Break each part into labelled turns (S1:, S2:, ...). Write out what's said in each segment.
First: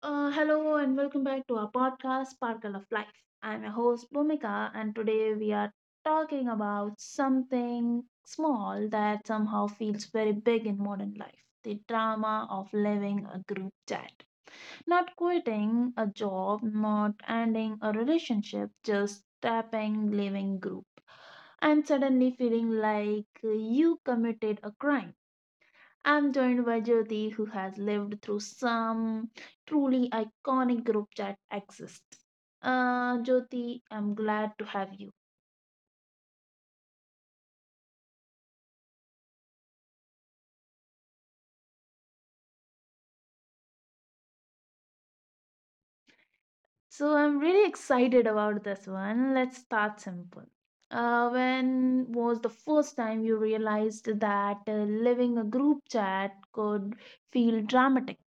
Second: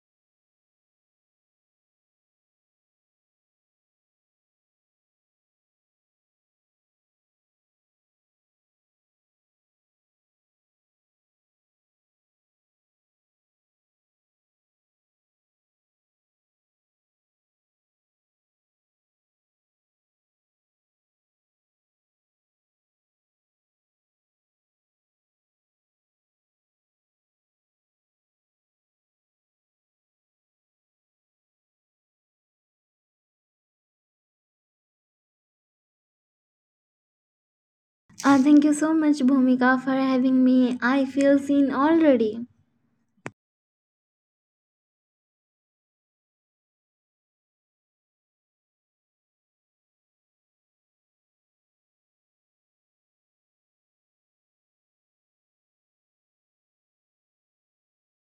S1: Hello and welcome back to our podcast, Sparkle of Life. I'm your host, Bhumika, and today we are talking about something small that somehow feels very big in modern life, the drama of living a group chat. Not quitting a job, not ending a relationship, just tapping living group. And suddenly feeling like you committed a crime. I'm joined by Jyoti, who has lived through some truly iconic group chat exist. Jyoti, I'm glad to have you.
S2: Thank you so much, Bhumika, for having me. I feel seen already.
S1: So I'm really excited about this one. Let's start simple. When was the first time you realized that living a group chat could feel dramatic?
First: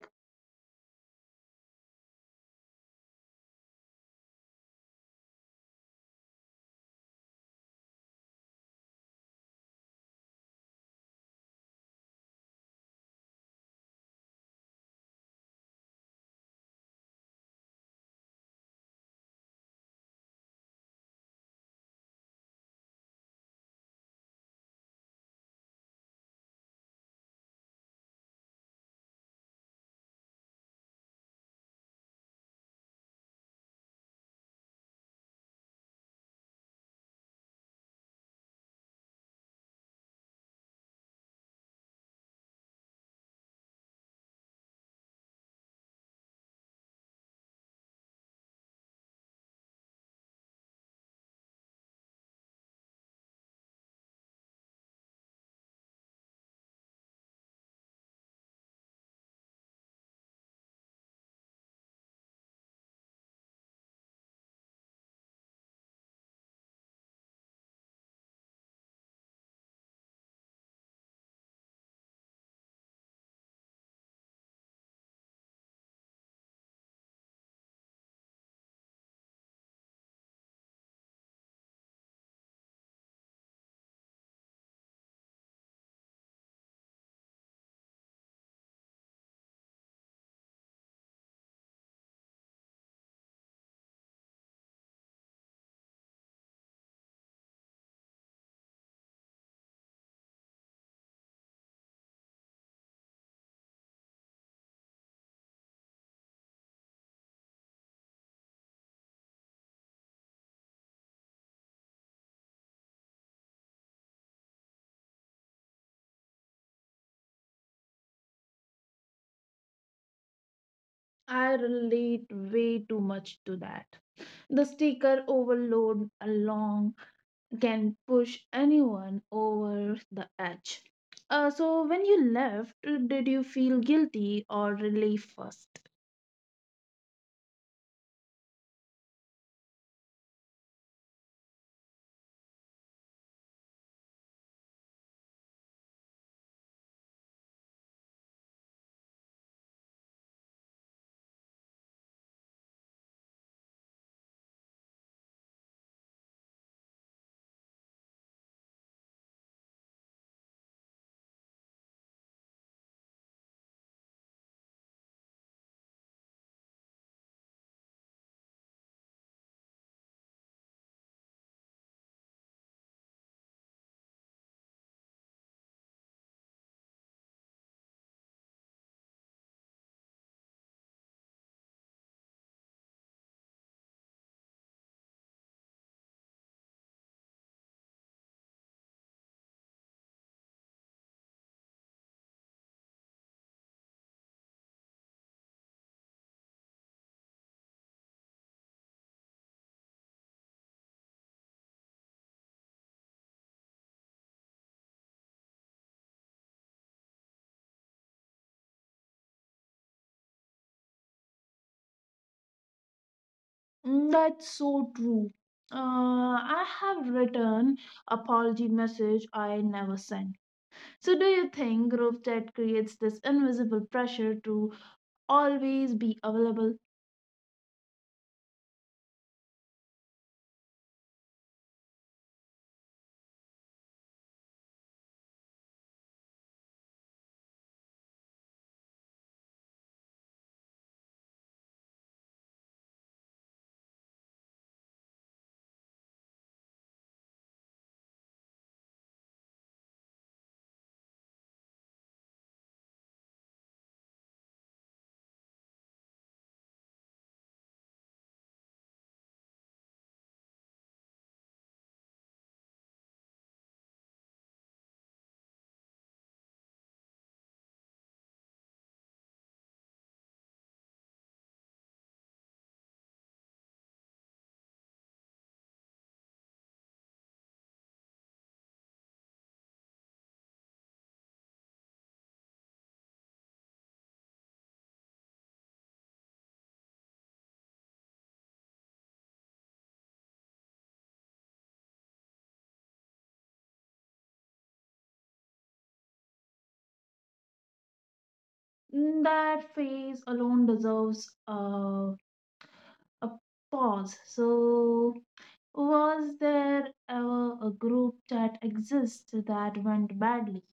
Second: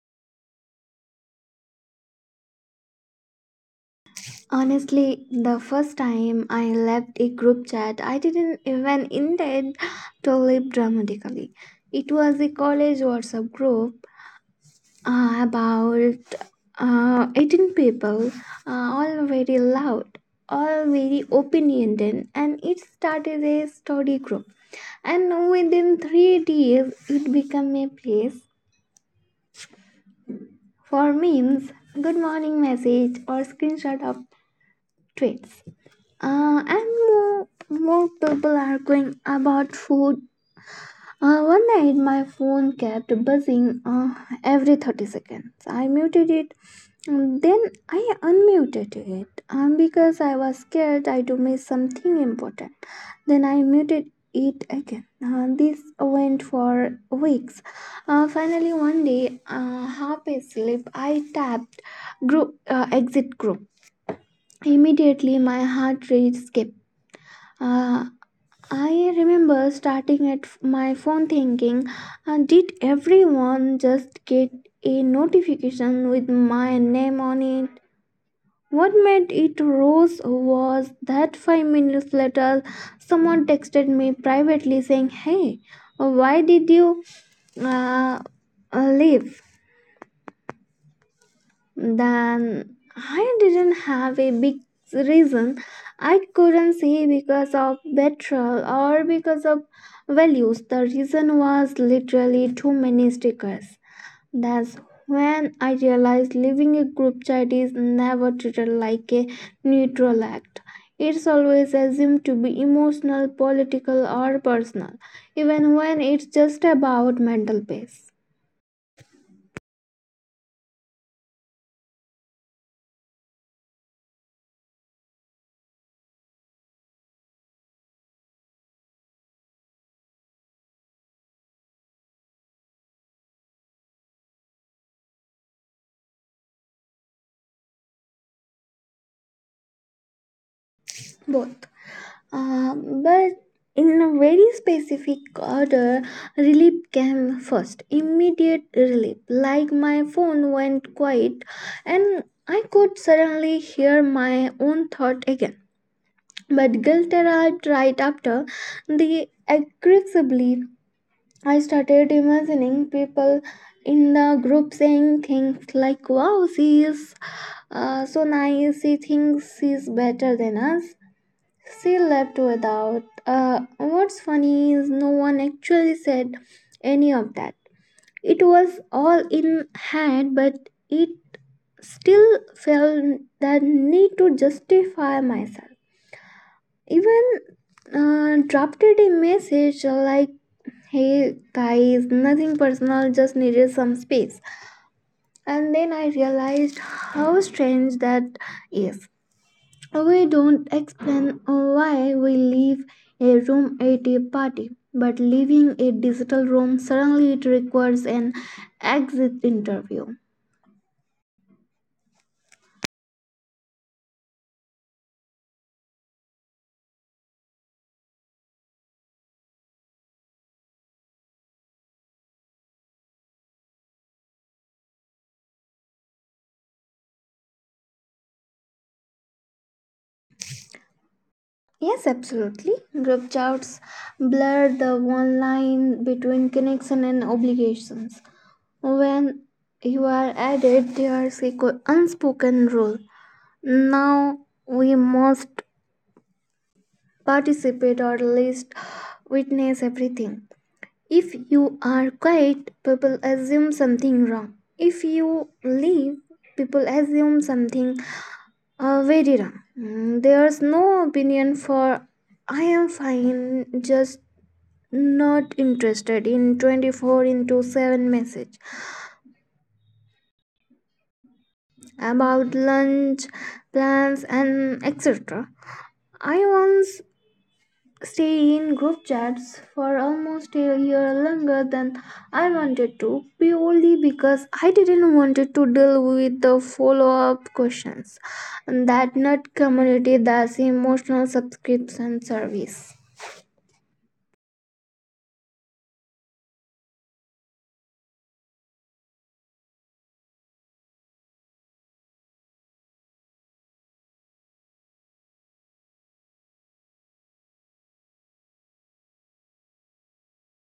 S2: Honestly, the first time I left a group chat, I didn't even intend to leave dramatically. It was a college WhatsApp group, about 18 people, all very loud, all very opinionated, and it started a study group. And within 3 days, it became a place for memes, good morning message or screenshot of tweets. And more people are going about food. One night, my phone kept buzzing every 30 seconds. I muted it, and then I unmuted it because I was scared I to miss something important. Then I muted it again. This went for weeks. Finally, one day, half asleep, I tapped group exit group. Immediately, my heart rate skipped. Uh, I remember starting at my phone thinking, did everyone just get a notification with my name on it? What made it rose was that 5 minutes later, someone texted me privately saying, "Hey, why did you uh, leave?" Then I didn't have a big reason. I couldn't say because of petrol or because of values. The reason was literally too many stickers. That's when I realized leaving a group chat is never treated like a neutral act. It's always assumed to be emotional, political, or personal, even when it's just about mental peace.
S1: I relate way too much to that, the sticker overload along can push anyone over the edge. So, when you left, did you feel guilty or relief first?
S2: Both. Uh, but in a very specific order, relief came first. Immediate relief, like my phone went quiet and I could suddenly hear my own thought again. But guilt arrived right after the aggressively. I started imagining people in the group saying things like, "Wow, she is so nice, she thinks she's better than us she left without." What's funny is no one actually said any of that. It was all in hand, but it still felt that need to justify myself. Even dropped it a message like, "Hey guys, nothing personal, just needed some space." And then I realized how strange that is. We don't explain why we leave a room at a party, but leaving a digital room suddenly it requires an exit interview.
S1: Mm, that's so true. I have written apology message I never sent. So, do you think group chat creates this invisible pressure to always be available?
S2: Yes, absolutely. Group chats blur the one line between connection and obligations. When you are added, there's a unspoken rule. Now we must participate or at least witness everything. If you are quiet, people assume something wrong. If you leave, people assume something very wrong. Mm. There's no opinion for I am fine, just not interested in 24 into 7 message about lunch, plans, and etc. I once stay in group chats for almost a year longer than I wanted to, purely because I didn't want to deal with the follow-up questions. That nut community that's emotional subscription service.
S1: Mm, that phase alone deserves a pause. So, was there ever a group that exists that went badly,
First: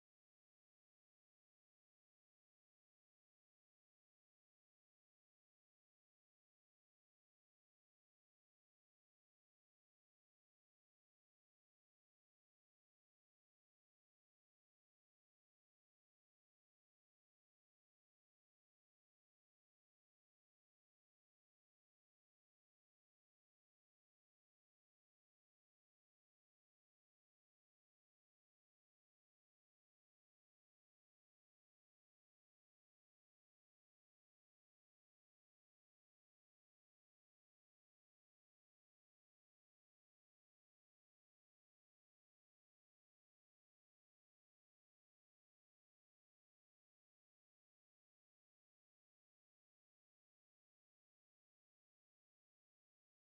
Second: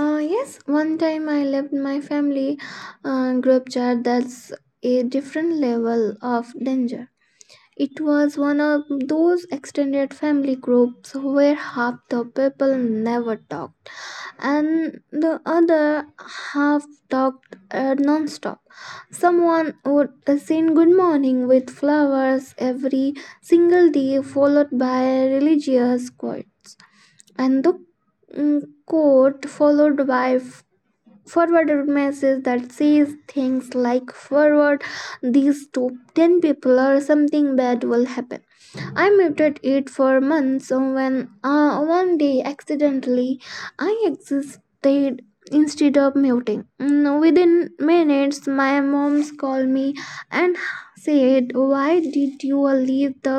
S2: Yes, one time I left my family group chat, that's a different level of danger. It was one of those extended family groups where half the people never talk and the other half talked non-stop. Someone would sing good morning with flowers every single day, followed by religious quotes, and the quote followed by forwarded message that says things like forward these top 10 people or something bad will happen. I muted it for months. So when one day accidentally I existed instead of muting. Mm. Within minutes my mom's called me and said, "Why did you leave the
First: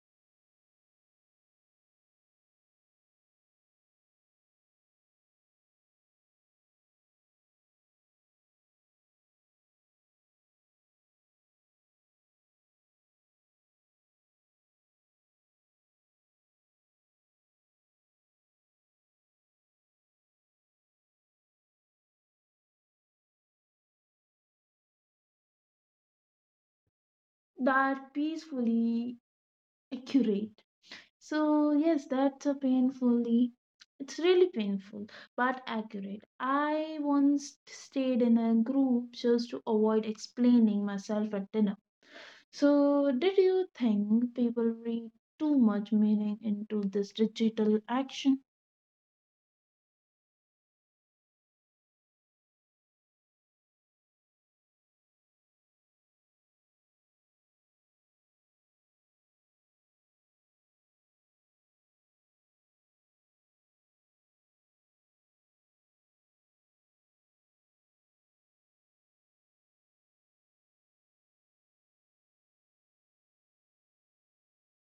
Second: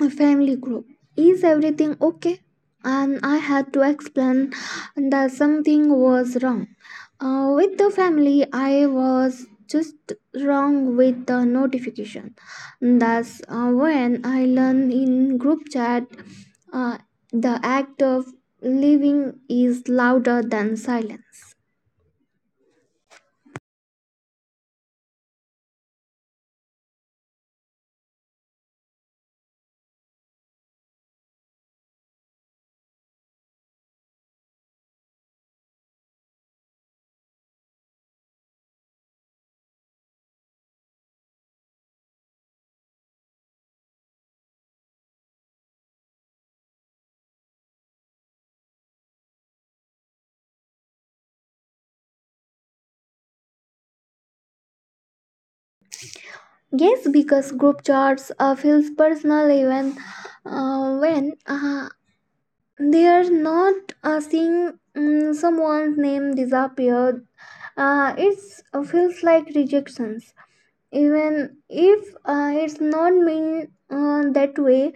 S2: a family group? Is everything okay?" And I had to explain that something was wrong with the family, I was just wrong with the notification. That's when I learned in group chat uh, the act of living is louder than silence.
S1: that peacefully accurate? So, yes, that's a painfully, it's really painful, but accurate. I once stayed in a group just to avoid explaining myself at dinner. So, did you think people read too much meaning into this digital action?
S2: Yes, because group chats feels personal even when uh, they are not, seeing someone's name disappear, it feels like rejections, even if it's not mean that way.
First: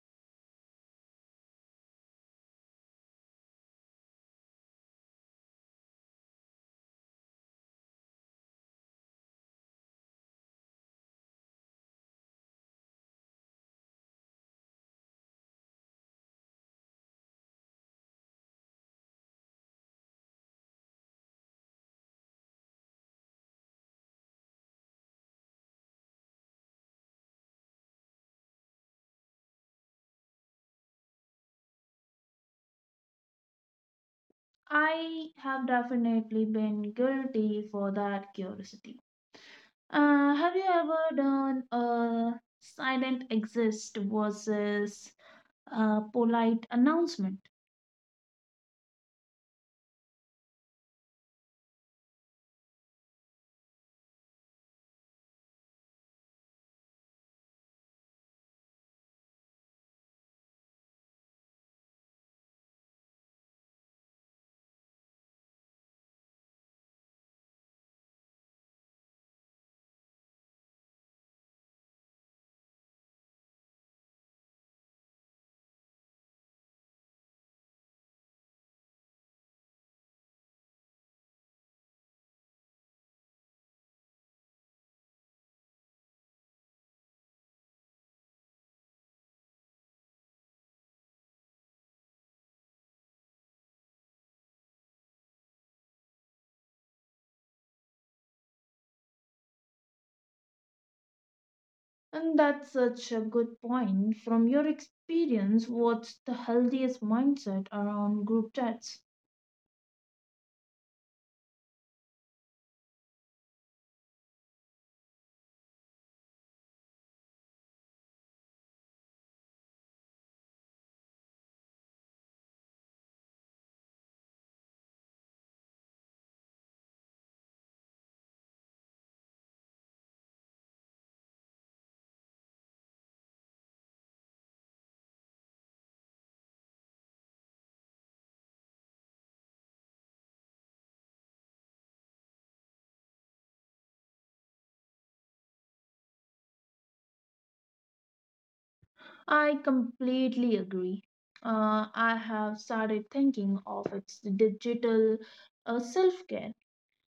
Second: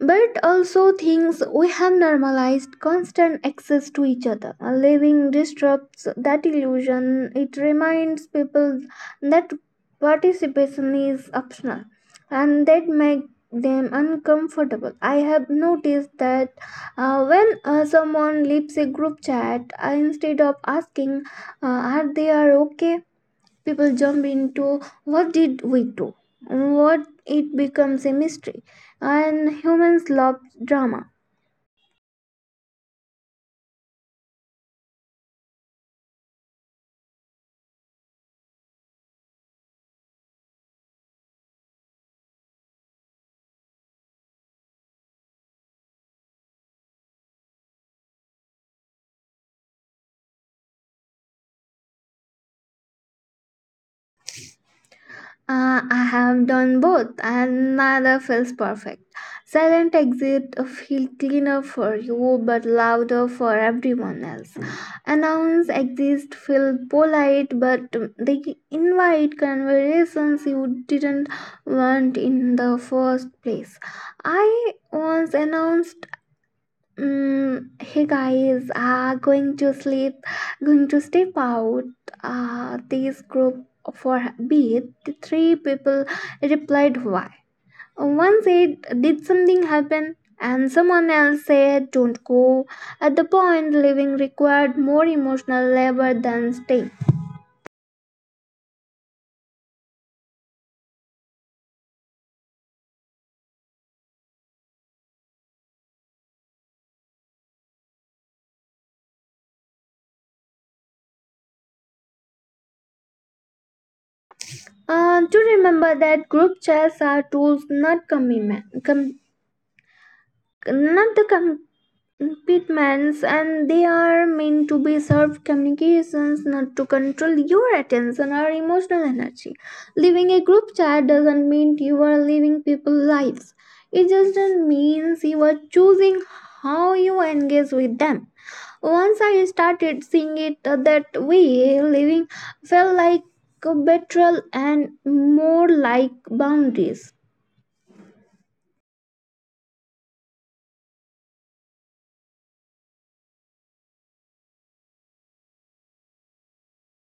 S2: But also things we have normalized constant access to each other. A living disrupts that illusion. It reminds people that participation is optional and that make them uncomfortable. I have noticed that when someone leaves a group chat, I, instead of asking, are they are okay? People jump into what did we do. What it becomes a mystery, and humans love drama.
S1: I have definitely been guilty for that curiosity. Have you ever done a silent exist versus a polite announcement?
S2: I have done both and neither feels perfect. Silent exit feel cleaner for you but louder for everyone else. Announce exist feel polite, but they invite conversations you didn't want in the first place. I once announced, "Mm, hey guys, going to sleep, going to step out. This group for beat." The three people replied why. One said, "Did something happen?" And someone else said, "Don't go." At the point, leaving required more emotional labor than staying.
S1: And that's such a good point. From your experience, what's the healthiest mindset around group chats?
S2: To remember that group chats are tools, not commitment. Com- not the com- Pitmans, and they are meant to be serve communications, not to control your attention or emotional energy. Leaving a group chat doesn't mean you are leaving people's lives. It just means you are choosing how you engage with them. Once I started seeing it that way, living felt like a betrayal and more like boundaries.
S1: I completely agree. I have started thinking of its digital self care.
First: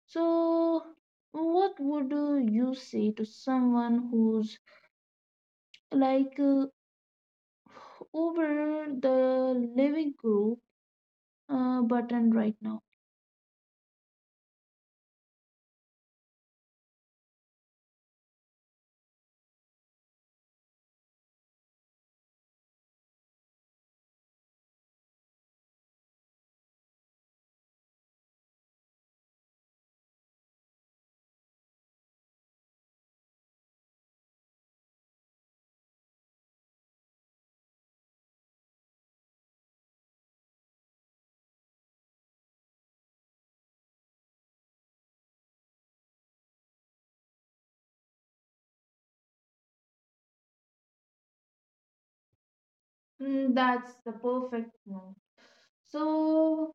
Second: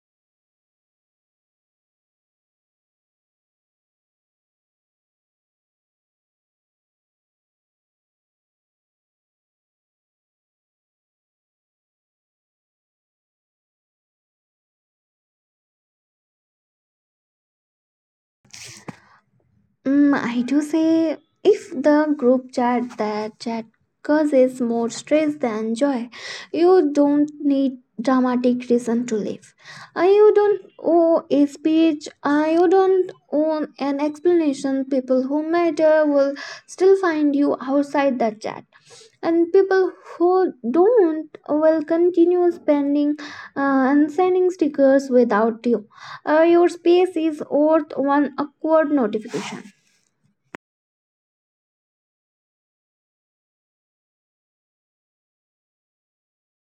S1: So, what would you say to someone who's like over the living group button right now.
S2: Mm, I do say if the group chat causes more stress than joy, you don't need dramatic reason to leave. You don't owe a speech. You don't own an explanation. People who matter will still find you outside the chat. And people who don't will continue spending and sending stickers without you. Your space is worth one awkward notification.
S1: Mm, that's the perfect one. So,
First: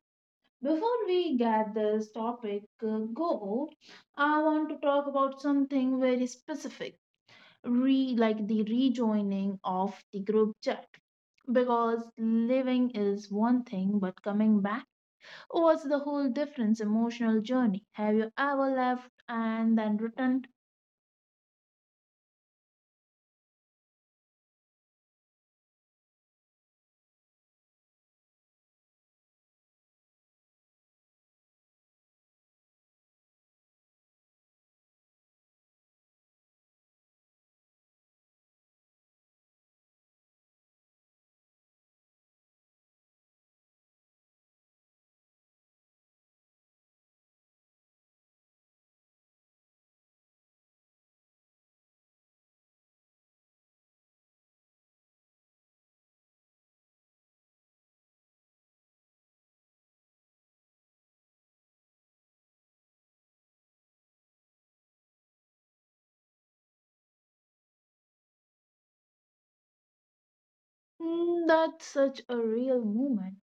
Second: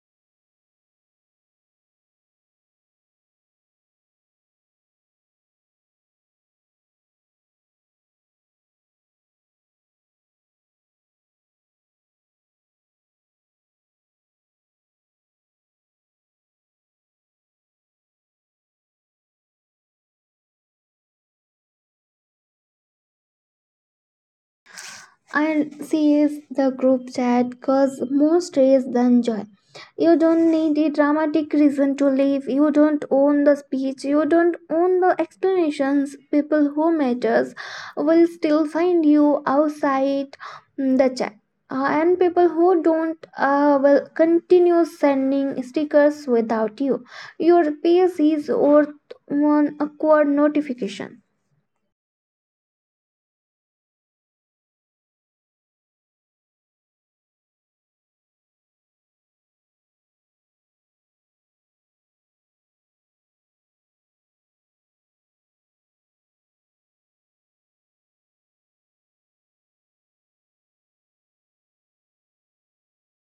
S1: before we get this topic go, I want to talk about something very specific, re like the rejoining of the group chat. Because living is one thing, but coming back was the whole difference emotional journey. Have you ever left and then returned?
S2: And sees the group chat cause more stress than joy. You don't need a dramatic reason to leave. You don't own the speech. You don't own the explanations. People who matters will still find you outside the chat. And people who don't will continue sending stickers without you. Your pace is worth one awkward notification.
S1: Mm, that's such a real moment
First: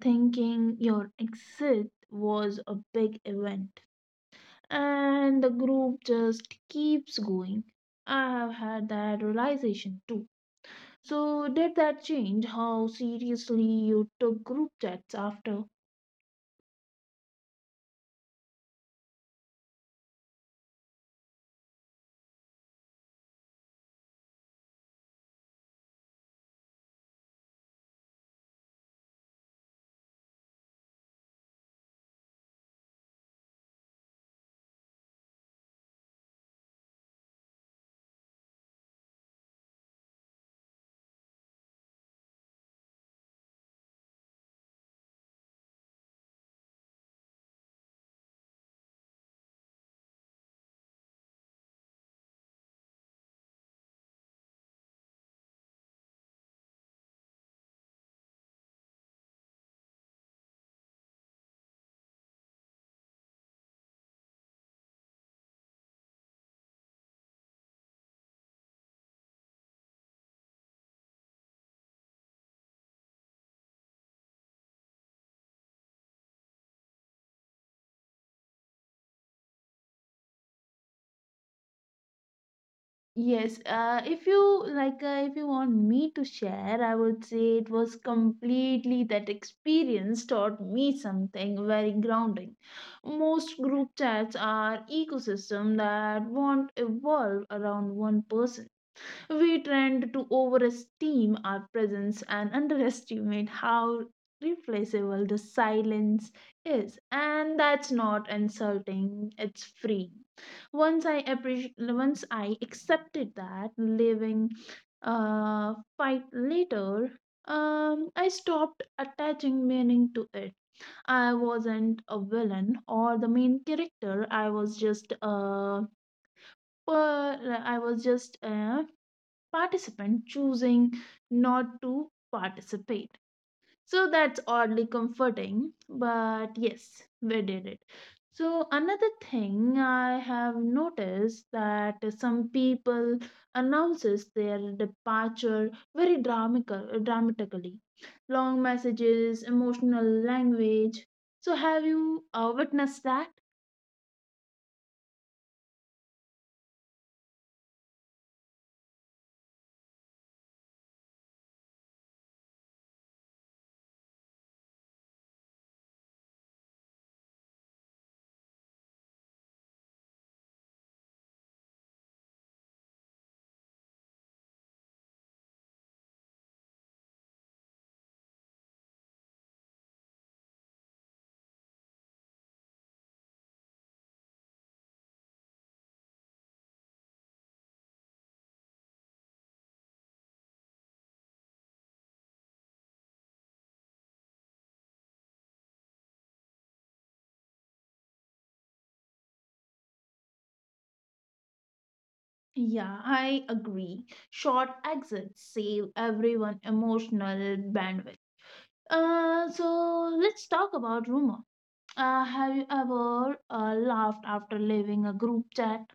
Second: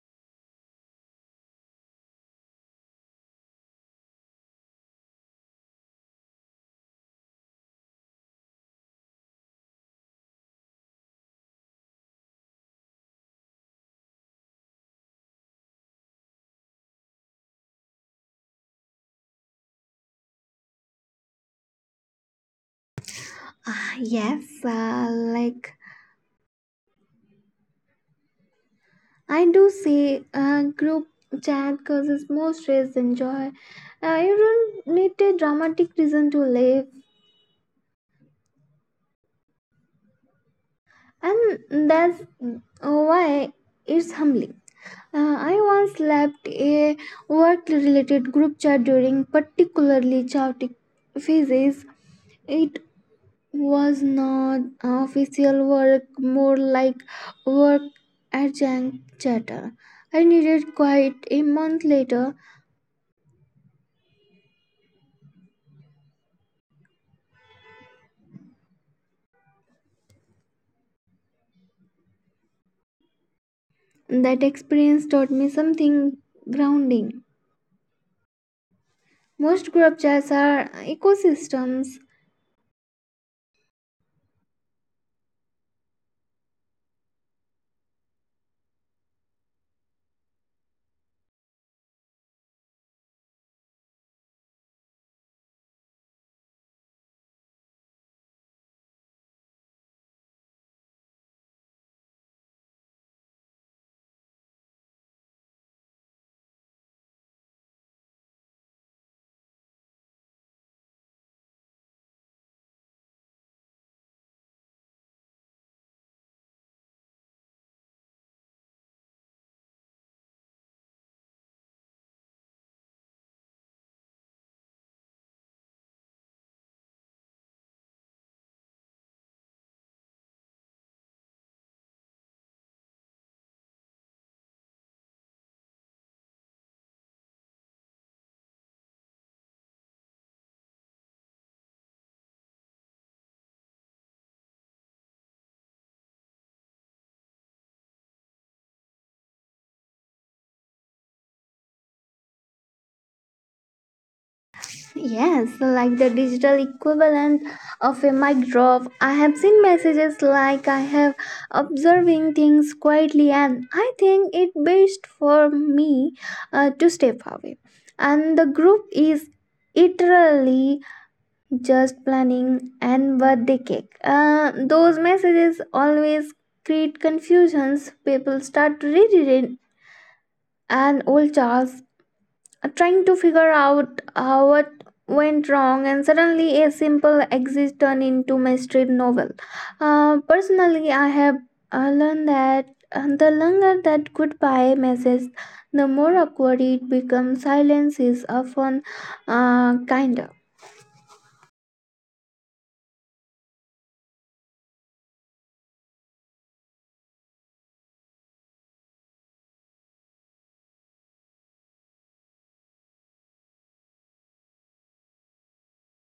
S1: thinking your exit was a big event. And the group just keeps going. I have had that realization too. So, did that change how seriously you took group chats after?
S2: Ah yes, like I do say group chat causes more stress than joy. You don't need a dramatic reason to live, and that's why it's humbling. I once left a work related group chat during particularly chaotic phases. It was not official work, more like work adjunct chatter. I needed quite a month later. That experience taught me something grounding. Most group chats are ecosystems.
S1: Yes, if you like, if you want me to share, I would say it was completely that experience taught me something very grounding. Most group chats are ecosystem that won't evolve around one person. We tend to overestimate our presence and underestimate how replaceable the silence is. And that's not insulting, it's free. Once I appreciate, once I accepted that living fight later, I stopped attaching meaning to it. I wasn't a villain or the main character. I was just a participant choosing not to participate. So that's oddly comforting, but yes, we did it. So another thing I have noticed that some people announces their departure very dramatically, long messages, emotional language. So have you witnessed that?
S2: Yes, like the digital equivalent of a mic drop. I have seen messages like I have observing things quietly, and I think it best for me to step away. And the group is literally just planning and birthday cake. Those messages always create confusions. People start rereading an old charts, trying to figure out what went wrong, and suddenly a simple exit turned into mystery novel. Personally, I have learned that the longer that goodbye message, the more awkward it becomes. Silence is often kinder.
S1: Yeah, I agree. Short exits save everyone emotional bandwidth. So let's talk about rumor. Have you ever laughed after leaving a group chat?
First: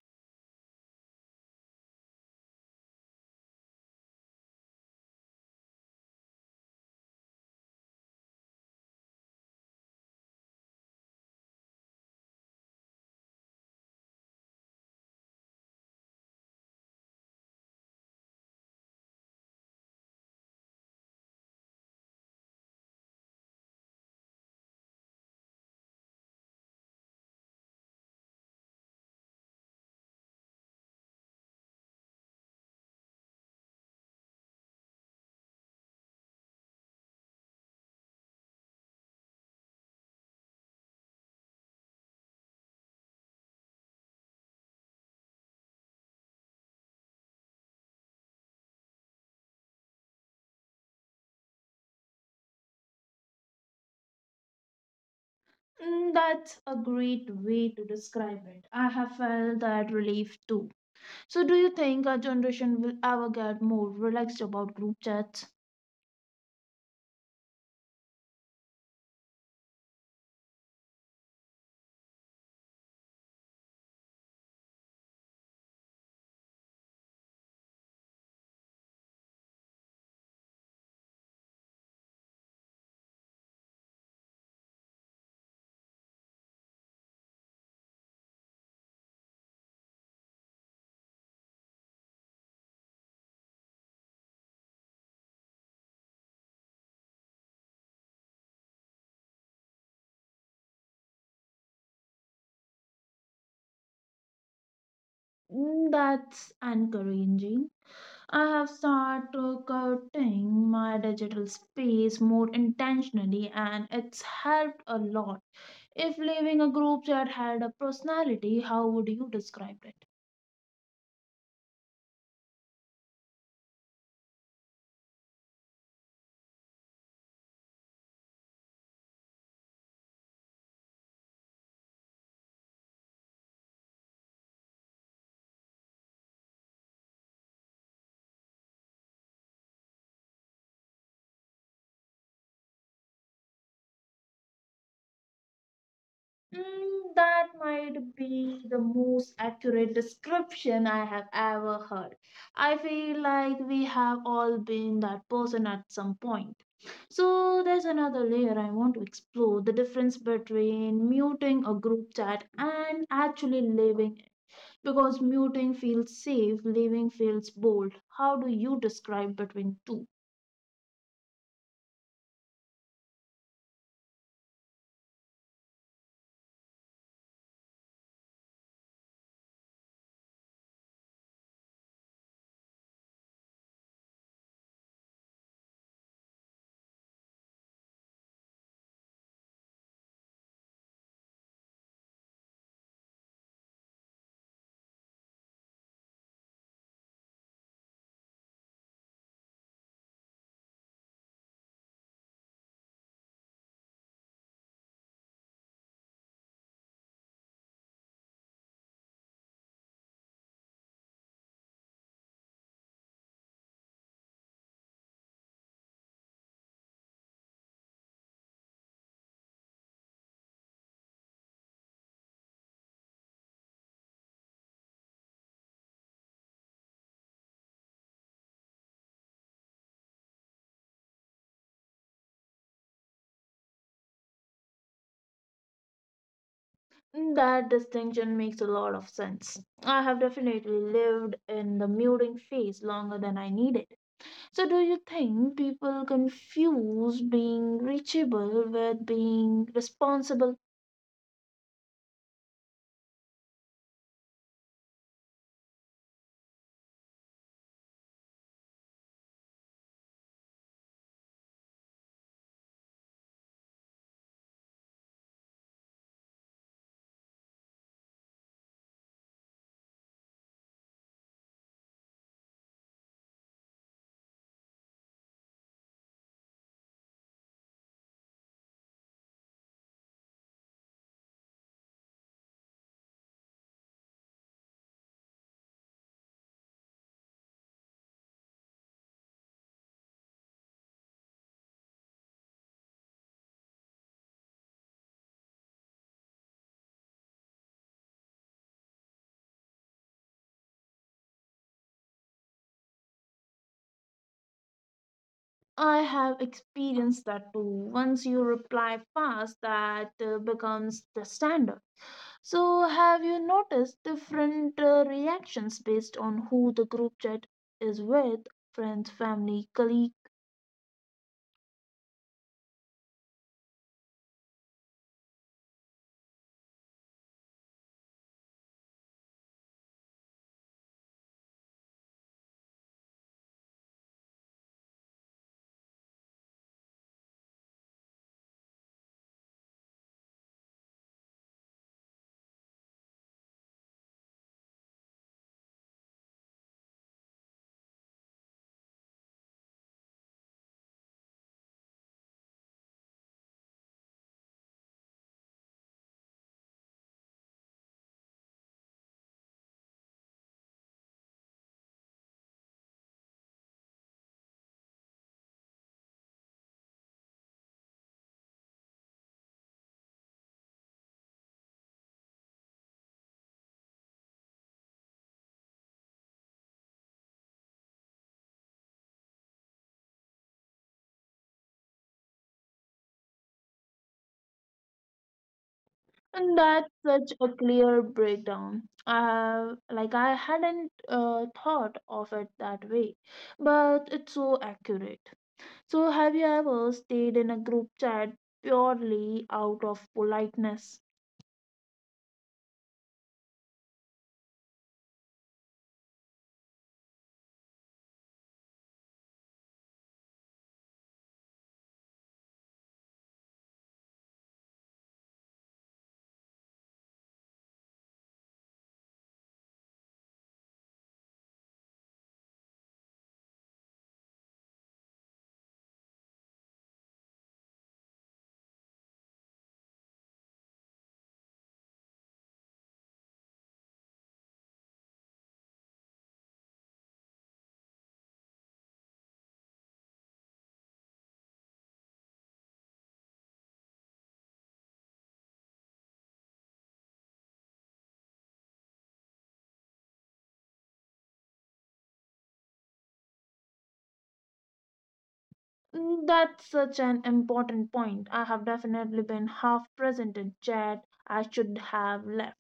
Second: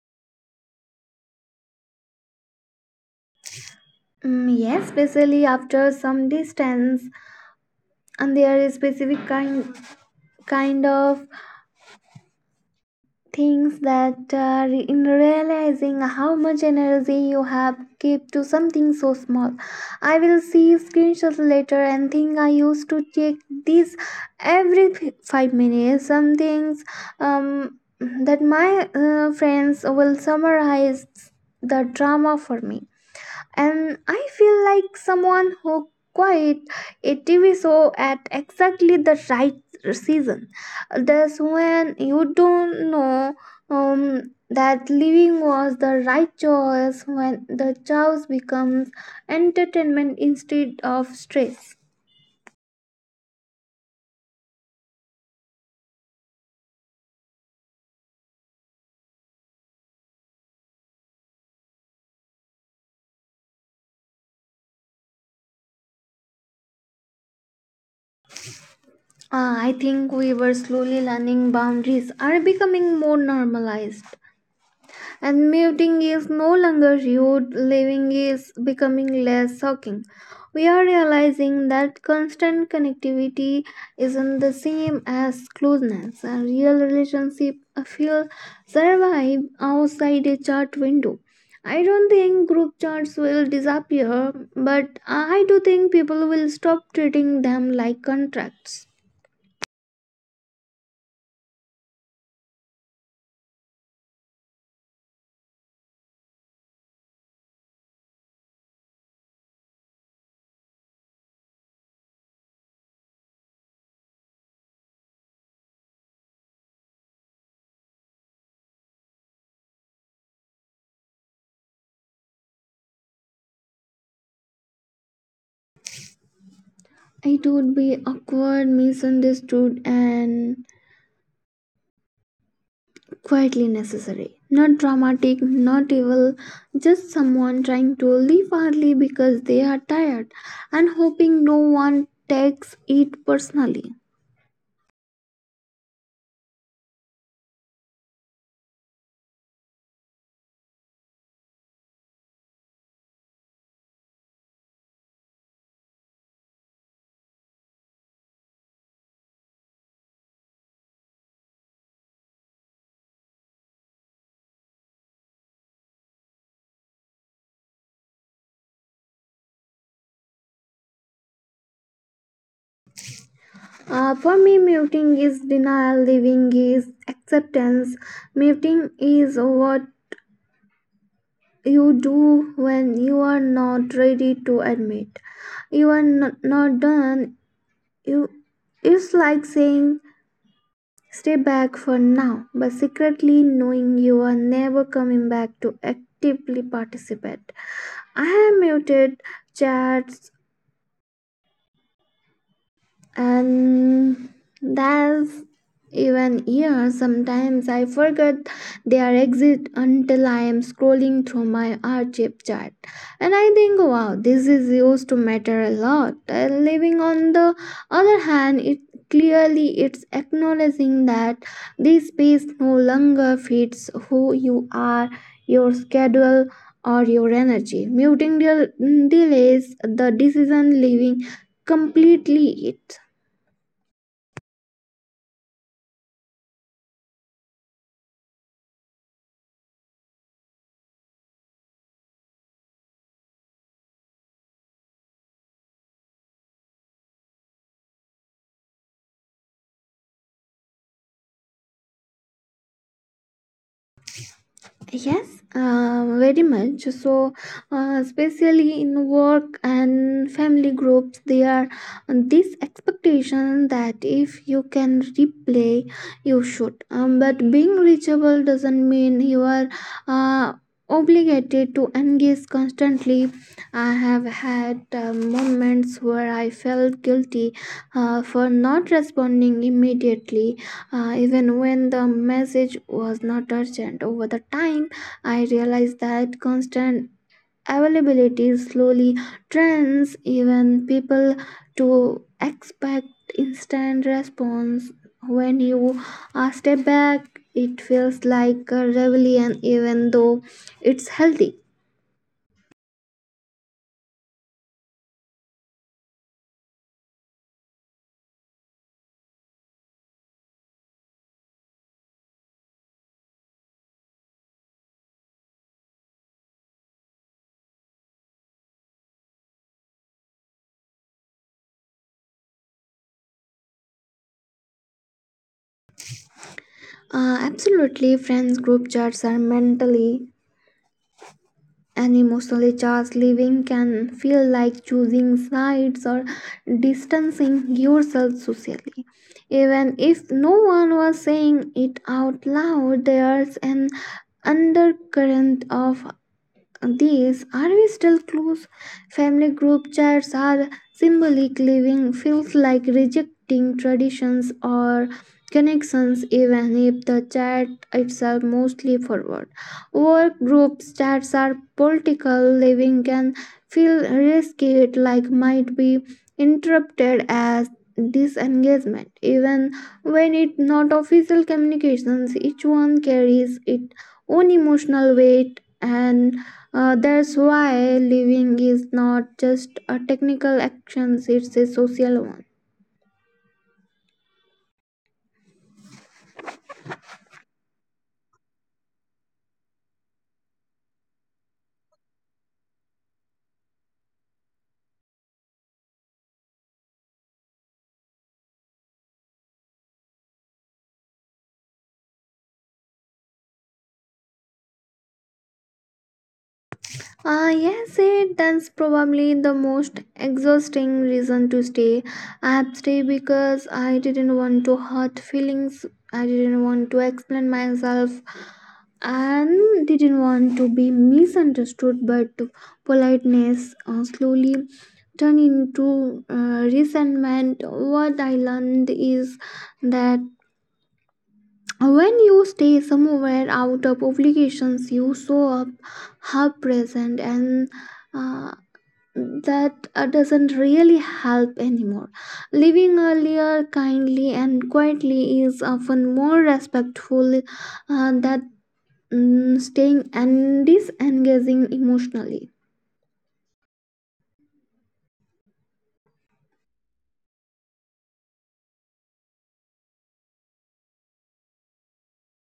S2: Mm, yes, especially after some distance, and there is specific kind of things that in realizing how much energy you have kept to something so small. I will see screenshots later and think I used to check this every 5 minutes. Some things that my friends will summarize the drama for me. And I feel like someone who quit a TV show at exactly the right season. That's when you don't know that leaving was the right choice when the choice becomes entertainment instead of stress.
S1: Mm, that's a great way to describe it. I have felt that relief too. So, do you think our generation will ever get more relaxed about group chats?
S2: I think we were slowly learning boundaries are becoming more normalized. And muting is no longer rude, living is becoming less shocking. We are realizing that constant connectivity isn't the same as closeness, and real relationship feel survive outside a chat window. I don't think group chats will disappear, but I do think people will stop treating them like contracts.
S1: Mm, that's encouraging. I have started cutting my digital space more intentionally and it's helped a lot. If leaving a group chat had a personality, how would you describe it?
S2: It would be awkward, misunderstood, and quietly necessary. Not dramatic, not evil, just someone trying to leave early because they are tired and hoping no one takes it personally.
S1: Mm, that might be the most accurate description I have ever heard. I feel like we have all been that person at some point. So, there's another layer I want to explore the difference between muting a group chat and actually living. Because muting feels safe, leaving feels bold. How do you describe between two?
S2: For me, muting is denial, leaving is acceptance. Muting is what you do when you are not ready to admit you are not done. You, it's like saying stay back for now, but secretly knowing you are never coming back to actively participate. I have muted chats, and that's even here sometimes I forget their exit until I am scrolling through my archive chart, and I think wow this is used to matter a lot. Living on the other hand, it clearly it's acknowledging that this space no longer fits who you are, your schedule or your energy. Muting delays the decision, leaving completely it.
S1: That distinction makes a lot of sense. I have definitely lived in the muting phase longer than I needed. So, do you think people confuse being reachable with being responsible?
S2: Yes, very much. So, especially in work and family groups, there are this expectation that if you can replay, you should. But being reachable doesn't mean you are uh, obligated to engage constantly. I have had moments where I felt guilty for not responding immediately even when the message was not urgent. Over the time, I realized that constant availability slowly trains even people to expect instant response. When you step back, it feels like a rebellion, even though it's healthy.
S1: I have experienced that too. Once you reply fast, that becomes the standard. So, have you noticed different reactions based on who the group chat is with? Friends, family, colleague?
S2: Absolutely, friends group chats are mentally an emotionally charged living can feel like choosing sides or distancing yourself socially. Even if no one was saying it out loud, there's an undercurrent of these are we still close family group chats are symbolic living feels like rejecting traditions or connections even if the chat itself mostly forward work groups chats are political living can feel risky it like might be interrupted as disengagement even when it not official communications each one carries its own emotional weight, and that's why living is not just a technical action, it's a social one.
S1: And that's such a clear breakdown. I like, I hadn't thought of it that way, but it's so accurate. So, have you ever stayed in a group chat purely out of politeness?
S2: Yes, that's probably the most exhausting reason to stay. I have stayed because I didn't want to hurt feelings, I didn't want to explain myself, and didn't want to be misunderstood. But politeness slowly turned into resentment. What I learned is that when you stay somewhere out of obligations, you show up half present, and uh, that doesn't really help anymore. Living earlier, kindly, and quietly is often more respectful than staying and disengaging emotionally.
S1: Mm, that's such an important point. I have definitely been half present in chat. I should have left.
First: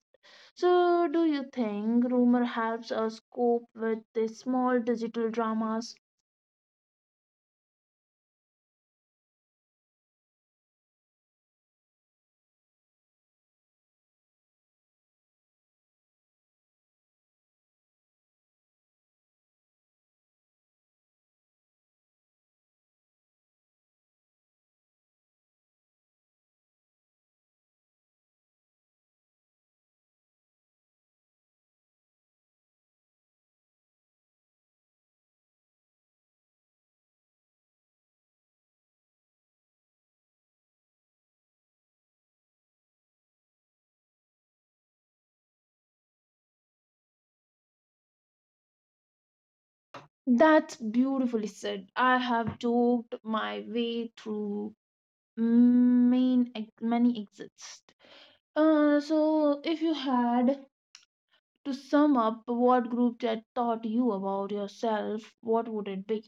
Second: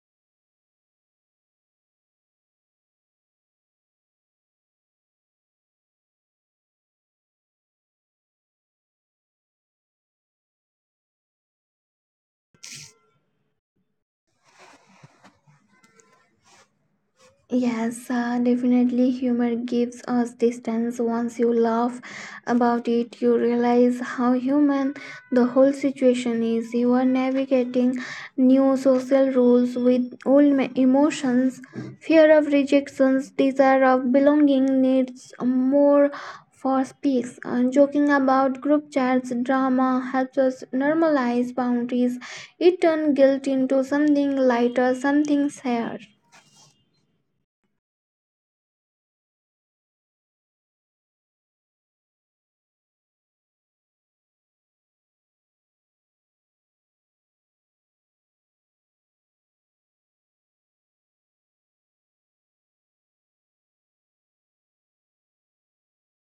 S1: So, do you think rumor helps us cope with the small digital dramas?
S2: Yes, definitely. Humor gives us distance. Once you laugh about it, you realize how human the whole situation is. You are navigating new social rules with old emotions, fear of rejections, desire of belonging, needs more for speaks. And joking about group chats, drama helps us normalize boundaries. It turns guilt into something lighter, something shared.
S1: That's beautifully said. I have joked my way through main, many exits. So, if you had to sum up what group chat taught you about yourself, what would it be?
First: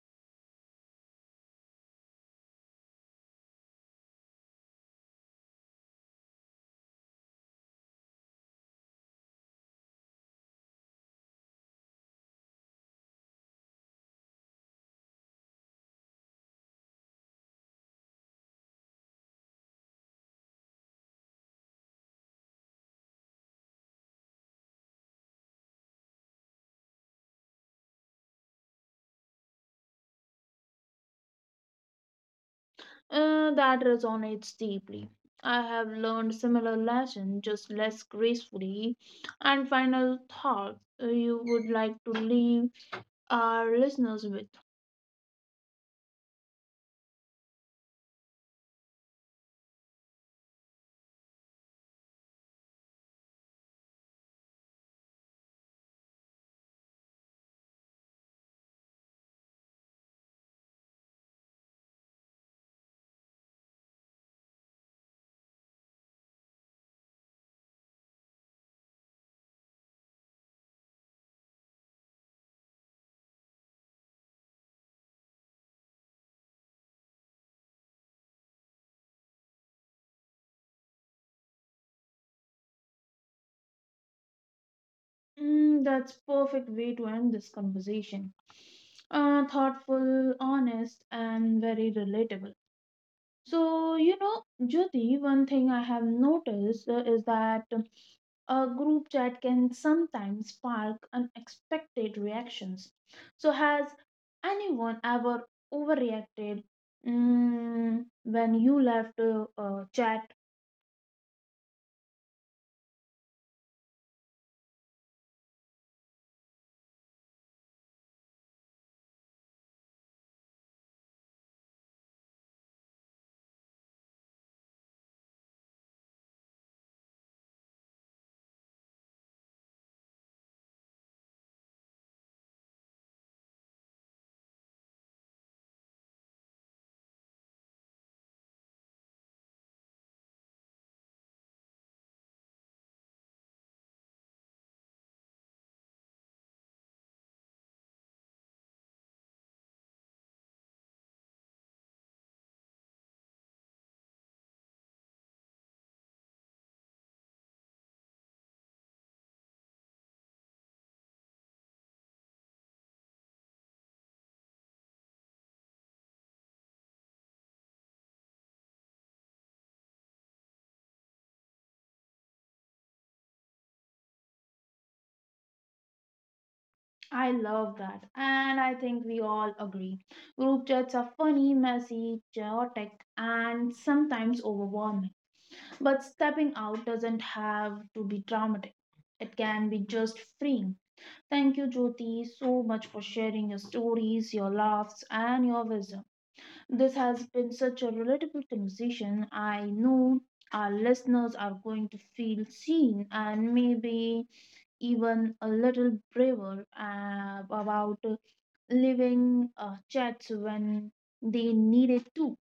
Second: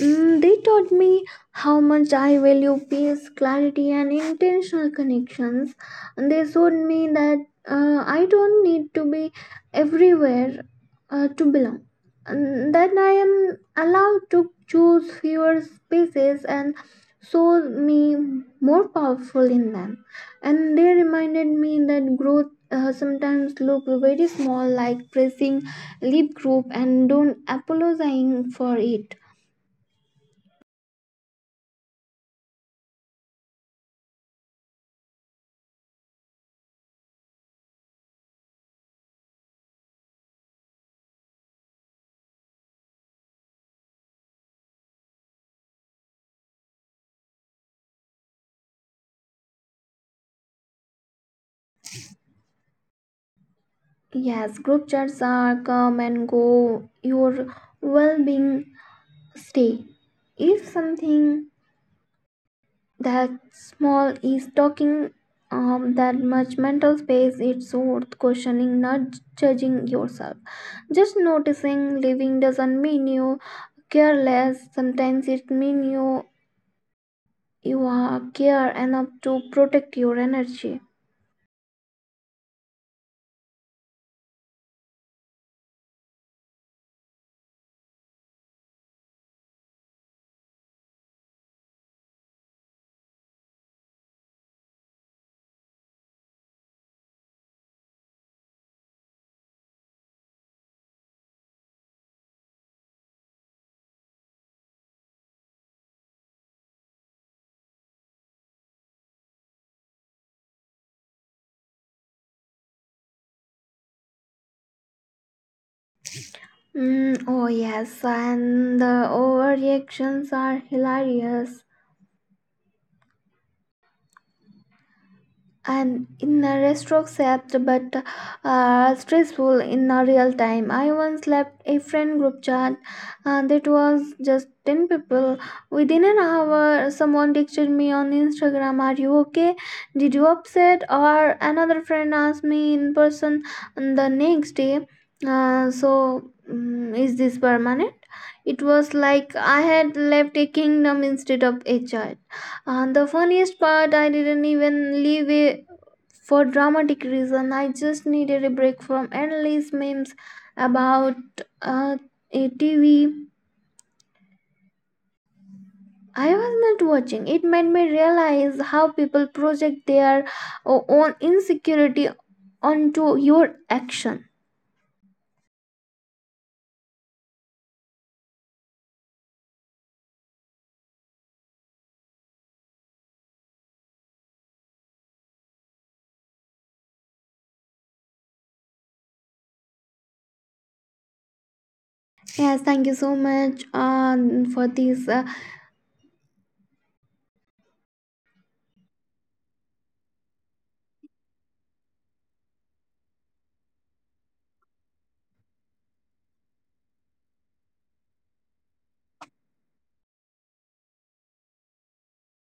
S2: Mm, they taught me how much I value peace, clarity, and intentional connections. And they showed me that I don't need to be everywhere to belong, and that I am allowed to choose fewer spaces and show me more powerful in them. And they reminded me that growth. Sometimes look very small like pressing leave group and don't apologizing for it.
S1: That resonates deeply. I have learned similar lesson, just less gracefully. And final thought you would like to leave our listeners with.
S2: Yes, group chats are come and go. Your well-being stay. If something that small is talking that much mental space, it's worth questioning, not judging yourself. Just noticing living doesn't mean you careless. Sometimes it means you are care enough to protect your energy.
S1: Mm, that's perfect way to end this conversation. Thoughtful, honest, and very relatable. So you know, Jyoti, one thing I have noticed is that a group chat can sometimes spark unexpected reactions. So, has anyone ever overreacted mm, when you left a chat?
S2: Mm, oh yes, and the overreactions are hilarious and in a retrospect, but stressful in a real time. I once left a friend group chat, and it was just 10 people. Within an hour someone texted me on Instagram, are you okay, did you upset, or another friend asked me in person on the next day, is this permanent? It was like I had left a kingdom instead of a child. And the funniest part, I didn't even leave a for dramatic reason, I just needed a break from endless memes about uh, a TV I was not watching. It made me realize how people project their own insecurity onto your action.
S1: I love that, and I think we all agree. Group chats are funny, messy, chaotic, and sometimes overwhelming. But stepping out doesn't have to be dramatic, it can be just freeing. Thank you, Jyoti, so
S2: Yes,
S1: much
S2: thank you
S1: for
S2: so
S1: sharing your
S2: much
S1: stories, your
S2: for
S1: laughs,
S2: this.
S1: and your wisdom. This has been such a relatable conversation. I know our listeners are going to feel seen and maybe even a little braver about living chats when they need it too.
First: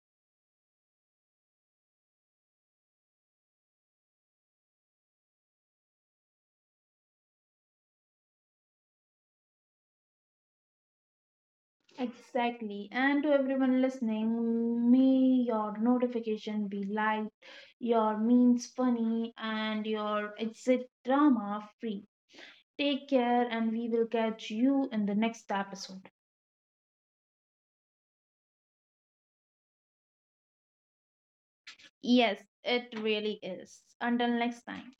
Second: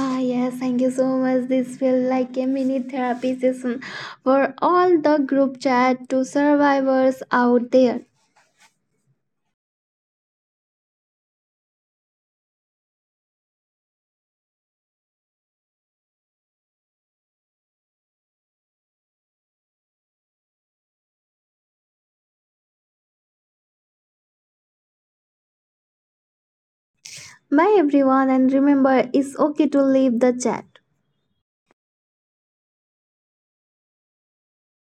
S2: Ah, yes, thank you so much. This feels like a mini therapy session for all the group chat to survivors out there.
S1: Exactly. And to everyone listening, may your notification be light, your memes funny, and your exit drama free. Take care, and we will catch you in the next episode.
S2: Bye everyone, and remember it's okay to leave the chat.
S1: Yes, it really is. Until next time.